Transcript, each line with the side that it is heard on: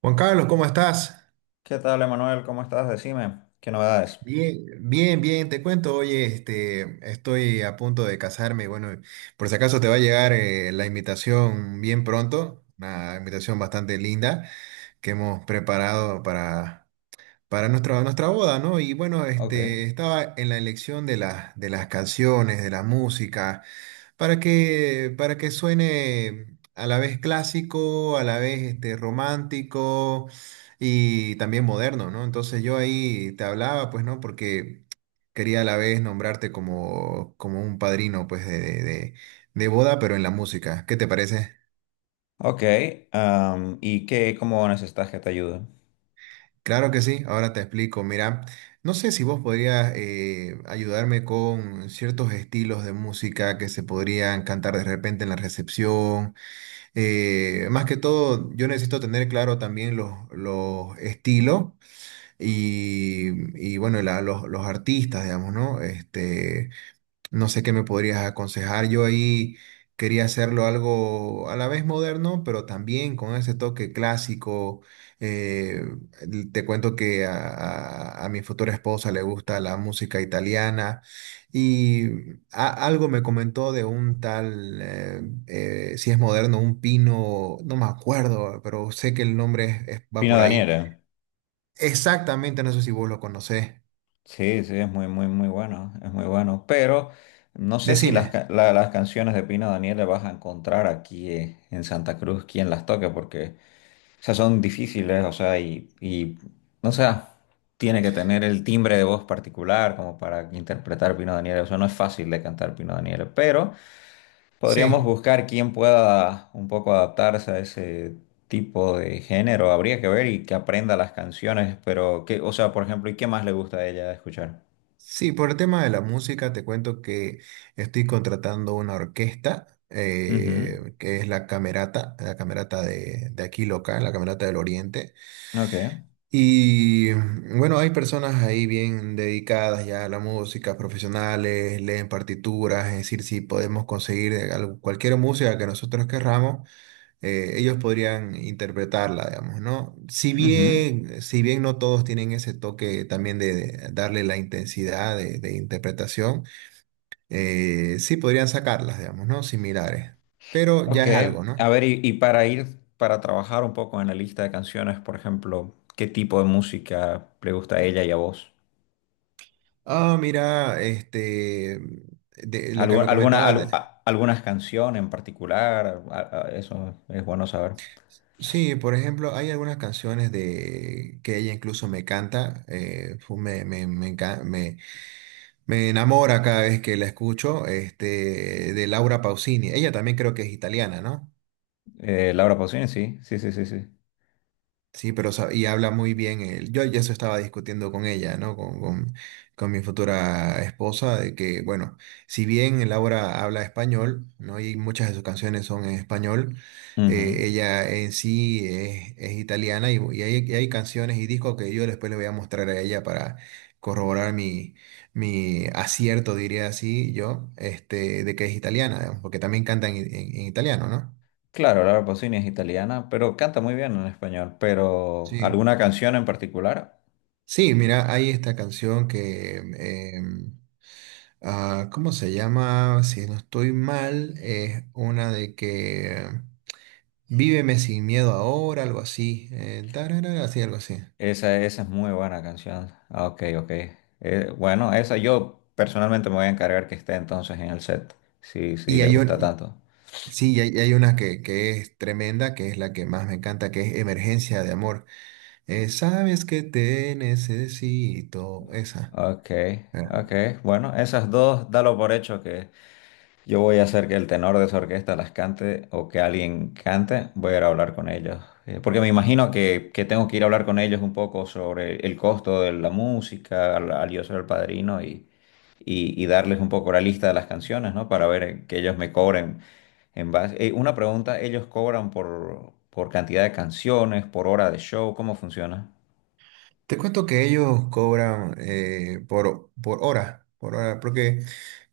right: Juan Carlos, ¿cómo estás?
left: ¿Qué tal, Emanuel? ¿Cómo estás? Decime, ¿qué novedades?
right: Bien, bien, bien, te cuento, oye, estoy a punto de casarme, bueno, por si acaso te va a llegar la invitación bien pronto, una invitación bastante linda que hemos preparado para nuestra boda, ¿no? Y bueno,
left: Ok.
right: estaba en la elección de de las canciones, de la música. Para que suene a la vez clásico, a la vez romántico y también moderno, ¿no? Entonces yo ahí te hablaba, pues, ¿no? Porque quería a la vez nombrarte como un padrino, pues, de boda, pero en la música. ¿Qué te parece?
left: Ok, ¿y qué, cómo necesitas que te ayude?
right: Claro que sí, ahora te explico. Mira, no sé si vos podrías ayudarme con ciertos estilos de música que se podrían cantar de repente en la recepción. Más que todo, yo necesito tener claro también los estilos y, bueno, los artistas, digamos, ¿no? Este, no sé qué me podrías aconsejar. Yo ahí quería hacerlo algo a la vez moderno, pero también con ese toque clásico. Eh, te cuento que a mi futura esposa le gusta la música italiana y algo me comentó de un tal, si es moderno, un pino, no me acuerdo, pero sé que el nombre va
left: Pino
right: por ahí.
left: Daniele.
right: Exactamente, no sé si vos lo conocés.
left: Sí, sí, es muy, muy, muy bueno, es muy bueno. Pero no sé si
right: Decime,
left: las canciones de Pino Daniele vas a encontrar aquí en Santa Cruz quien las toque, porque, o sea, son difíciles, o sea, o sea, tiene que tener el timbre de voz particular como para interpretar Pino Daniele, o sea, no es fácil de cantar Pino Daniele, pero podríamos
right: sí.
left: buscar quién pueda un poco adaptarse a ese tipo de género. Habría que ver y que aprenda las canciones, pero qué, o sea, por ejemplo, ¿y qué más le gusta a ella escuchar?
right: Sí, por el tema de la música, te cuento que estoy contratando una orquesta,
left: Ujú.
right: que es la Camerata de aquí local, la Camerata del Oriente.
left: Ok.
right: Y bueno, hay personas ahí bien dedicadas ya a la música, profesionales, leen partituras, es decir, si podemos conseguir cualquier música que nosotros querramos, ellos podrían interpretarla, digamos, ¿no? Si
left: Ujú.
right: bien, si bien no todos tienen ese toque también de darle la intensidad de interpretación, sí podrían sacarlas, digamos, ¿no? Similares, pero ya
left: Ok.
right: es algo, ¿no?
left: A ver, para trabajar un poco en la lista de canciones, por ejemplo, ¿qué tipo de música le gusta a ella y a vos?
right: Ah, mira, este, de lo que me
left: Alguna,
right: comentaba,
left: algunas canciones en particular? Eso es bueno saber.
right: sí, por ejemplo, hay algunas canciones de que ella incluso me canta, me enamora cada vez que la escucho, este, de Laura Pausini. Ella también creo que es italiana, ¿no?
left: Laura Pausini, sí, sí, sí, sí,
right: Sí, pero y habla muy bien él. Yo ya eso estaba discutiendo con ella, ¿no? Con con mi futura esposa, de que, bueno, si bien Laura habla español, ¿no? Y muchas de sus canciones son en español,
left: sí.
right: ella en sí es italiana y hay canciones y discos que yo después le voy a mostrar a ella para corroborar mi acierto, diría así yo, este, de que es italiana, digamos, porque también canta en en italiano, ¿no?
left: Claro, Laura Pausini es italiana, pero canta muy bien en español. Pero,
right: Sí.
left: ¿alguna canción en particular?
right: Sí, mira, hay esta canción que, ah, ¿cómo se llama? Si no estoy mal, es una de que Víveme sin miedo ahora, algo así, tararara, así, algo así.
left: Esa es muy buena canción. Ah, ok, ok. Bueno, esa yo personalmente me voy a encargar que esté entonces en el set, si, si
right: Y
left: le
right: hay,
left: gusta tanto.
right: sí, y hay una que es tremenda, que es la que más me encanta, que es Emergencia de Amor. Sabes que te necesito, esa.
left: Ok, ok. Bueno, esas dos, dalo por hecho. Yo voy a hacer que el tenor de esa orquesta las cante o que alguien cante. Voy a ir a hablar con ellos. Porque me imagino que tengo que ir a hablar con ellos un poco sobre el costo de la música al, al yo ser el padrino y, y darles un poco la lista de las canciones, ¿no? Para ver que ellos me cobren en base. Una pregunta, ¿ellos cobran por cantidad de canciones, por hora de show? ¿Cómo funciona?
right: Te cuento que ellos cobran por hora, porque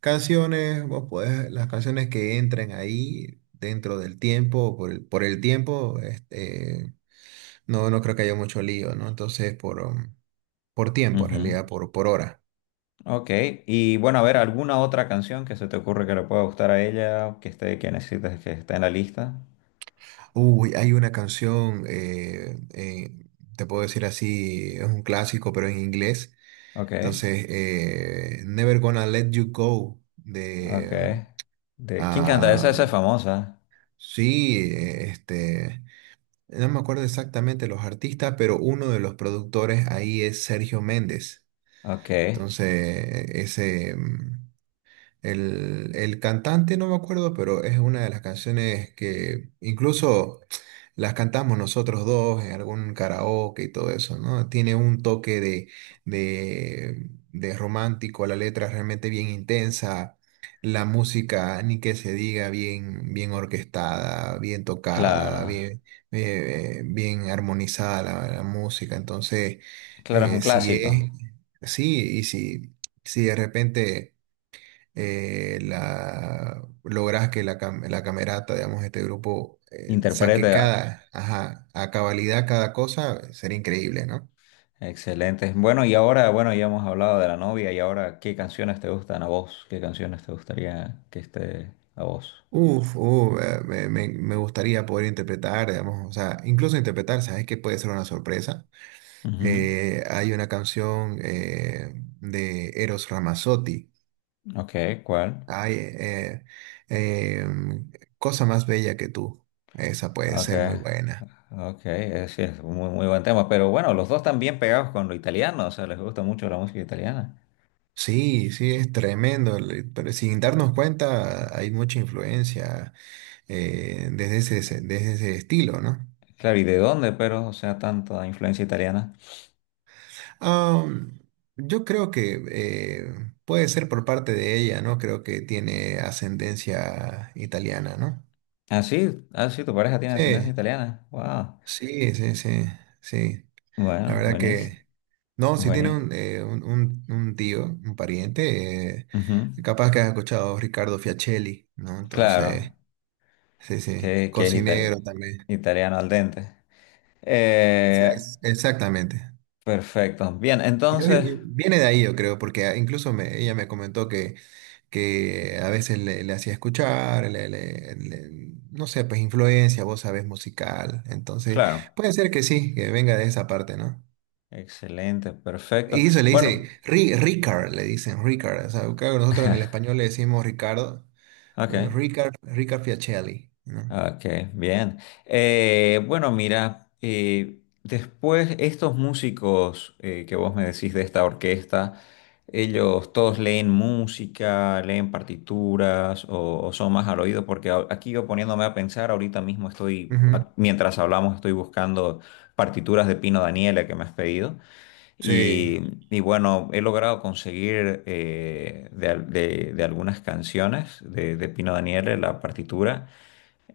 right: canciones, las canciones que entren ahí dentro del tiempo, por el tiempo, este, no, no creo que haya mucho lío, ¿no? Entonces, por tiempo, en
left: Ujú.
right: realidad, por hora.
left: Ok, y bueno, a ver, ¿alguna otra canción que se te ocurre que le pueda gustar a ella, que esté, que necesites que esté en la lista?
right: Uy, hay una canción, te puedo decir así, es un clásico, pero en inglés.
left: Ok,
right: Entonces, Never Gonna Let You Go,
left: ok.
right: de...
left: ¿De quién canta esa? Esa es famosa.
right: Sí, este, no me acuerdo exactamente los artistas, pero uno de los productores ahí es Sergio Méndez.
left: Ok,
right: Entonces, ese, mm, el cantante no me acuerdo, pero es una de las canciones que incluso las cantamos nosotros dos en algún karaoke y todo eso, ¿no? Tiene un toque de romántico, la letra es realmente bien intensa, la música, ni que se diga, bien, bien orquestada, bien
left: claro,
right: tocada, bien, bien armonizada la música. Entonces,
left: claro, es un
right: eh, si
left: clásico.
right: es, sí, y si, si de repente la, logras que la, cam- la camerata, digamos, este grupo saque
left: Interpreta,
right: cada, ajá, a cabalidad cada cosa, sería increíble, ¿no?
left: excelente. Bueno, y ahora, bueno, ya hemos hablado de la novia y ahora, ¿qué canciones te gustan a vos? ¿Qué canciones te gustaría que esté a vos?
right: Me gustaría poder interpretar, digamos, o sea, incluso interpretar, ¿sabes que puede ser una sorpresa?
left: Ujú.
right: Hay una canción de Eros Ramazzotti,
left: Ok, ¿cuál?
right: hay eh, eh, em, Cosa más bella que tú, esa puede
left: Ok.
right: ser muy buena.
left: Ok, sí, es un muy, muy buen tema, pero bueno, los dos están bien pegados con lo italiano, o sea, les gusta mucho la música italiana.
right: Sí, sí, es tremendo, pero sin darnos cuenta hay mucha influencia desde ese estilo, ¿no?
left: Claro, ¿y de dónde, pero, o sea, tanta influencia italiana?
right: Am, yo creo que puede ser por parte de ella, ¿no? Creo que tiene ascendencia italiana, ¿no?
left: Ah, sí, ah, sí, tu pareja tiene ascendencia
right: Sí,
left: italiana. Wow.
right: sí, sí, sí, sí. La
left: Bueno,
right: verdad
left: buenísimo,
right: que, no, si tiene
left: buenísimo.
right: un, un tío, un pariente, capaz que has escuchado Ricardo Fiacelli, ¿no? Entonces...
left: Claro,
right: Sí, sí,
left: que,
right: cocinero también.
left: italiano al dente. Eh,
right: Exactamente.
left: perfecto, bien, entonces,
right: Viene de ahí, yo creo, porque ah, ella me comentó que a veces le hacía escuchar, no sé, pues influencia, vos sabés, musical. Entonces,
left: claro,
right: puede ser que sí, que venga de esa parte, ¿no?
left: excelente, perfecto.
right: Y eso le
left: Bueno,
right: dice, Ricard, le dicen, Ricard. O sea, claro, nosotros en el español le decimos Ricardo,
left: ok,
right: Ricard, Ricard Fiacelli, ¿no?
left: okay, bien. Bueno, mira, después estos músicos que vos me decís de esta orquesta, ellos todos leen música, leen partituras o son más al oído, porque aquí yo poniéndome a pensar, ahorita mismo estoy,
right: Ujú.
left: mientras hablamos, estoy buscando partituras de Pino Daniele que me has pedido
right: Sí,
left: y, y bueno, he logrado conseguir de, de algunas canciones de Pino Daniele la partitura.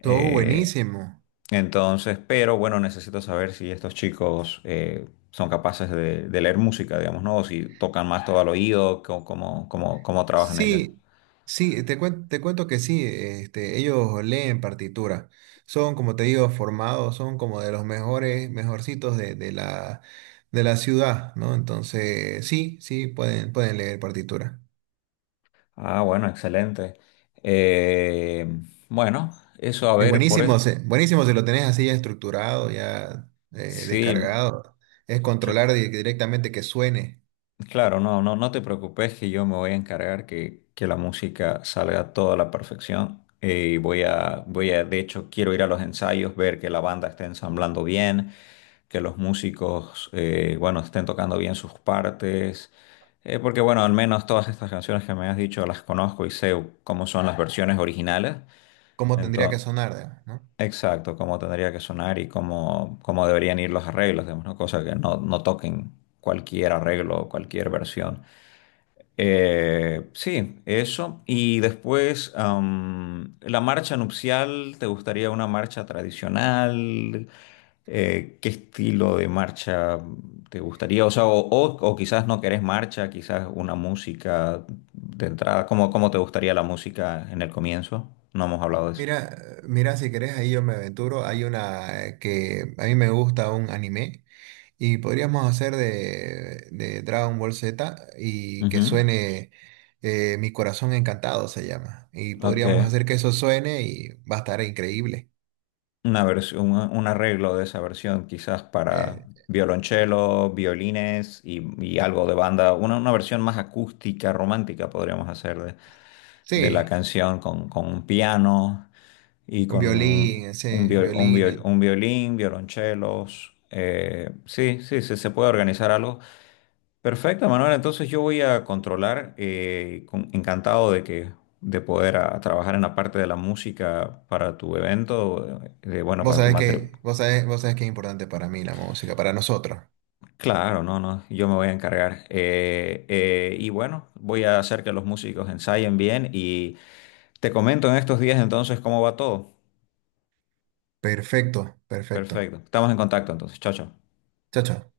right: todo buenísimo.
left: entonces, pero bueno, necesito saber si estos chicos son capaces de leer música, digamos, ¿no? O si tocan más todo al oído, cómo, cómo, cómo trabajan ellas.
right: Sí, sí, te cuento que sí, este, ellos leen partitura, son como te digo, formados, son como de los mejores, mejorcitos de la ciudad, ¿no? Entonces, sí, sí, pueden, pueden leer partitura.
left: Ah, bueno, excelente. Eh, bueno, eso a
right: Y
left: ver, por eso,
right: buenísimo, buenísimo si lo tenés así ya estructurado, ya
left: sí,
right: descargado, es
left: cl-
right: controlar directamente que suene,
left: claro, no, no, no te preocupes que yo me voy a encargar que la música salga a toda la perfección. Y voy a, voy a, de hecho, quiero ir a los ensayos, ver que la banda esté ensamblando bien, que los músicos, bueno, estén tocando bien sus partes, porque bueno, al menos todas estas canciones que me has dicho las conozco y sé cómo son las, claro, versiones originales,
right: cómo tendría que
left: entonces,
right: sonar, digamos, ¿no?
left: exacto, cómo tendría que sonar y cómo, cómo deberían ir los arreglos, digamos, ¿no? Cosa que no, no toquen cualquier arreglo o cualquier versión. Sí, eso. Y después, la marcha nupcial, ¿te gustaría una marcha tradicional? ¿Qué estilo de marcha te gustaría? O sea, o quizás no querés marcha, quizás una música de entrada. ¿Cómo, cómo te gustaría la música en el comienzo? No hemos hablado de eso.
right: Mira, mira, si querés, ahí yo me aventuro, hay una que a mí me gusta un anime. Y podríamos hacer de Dragon Ball Z y que
left: Ujú.
right: suene Mi Corazón Encantado se llama. Y
left: Ok.
right: podríamos hacer que eso suene y va a estar increíble.
left: Una versión, un arreglo de esa versión, quizás para
right: Eh,
left: violonchelo, violines y algo de banda, una versión más acústica, romántica podríamos hacer de la
right: sí,
left: canción con un piano y
right: un
left: con un,
right: violín, sí, violines.
left: un violín, violonchelos. Eh, sí, sí, sí, se puede organizar algo. Perfecto, Manuel. Entonces yo voy a controlar, encantado de que de poder trabajar en la parte de la música para tu evento, bueno, para tu matrimonio.
right: Vos sabés que es importante para mí la música, para nosotros.
left: Claro, no, no, yo me voy a encargar. Y bueno, voy a hacer que los músicos ensayen bien y te comento en estos días entonces cómo va todo.
right: Perfecto, perfecto.
left: Perfecto, estamos en contacto entonces. Chao, chao.
right: Chao, chao.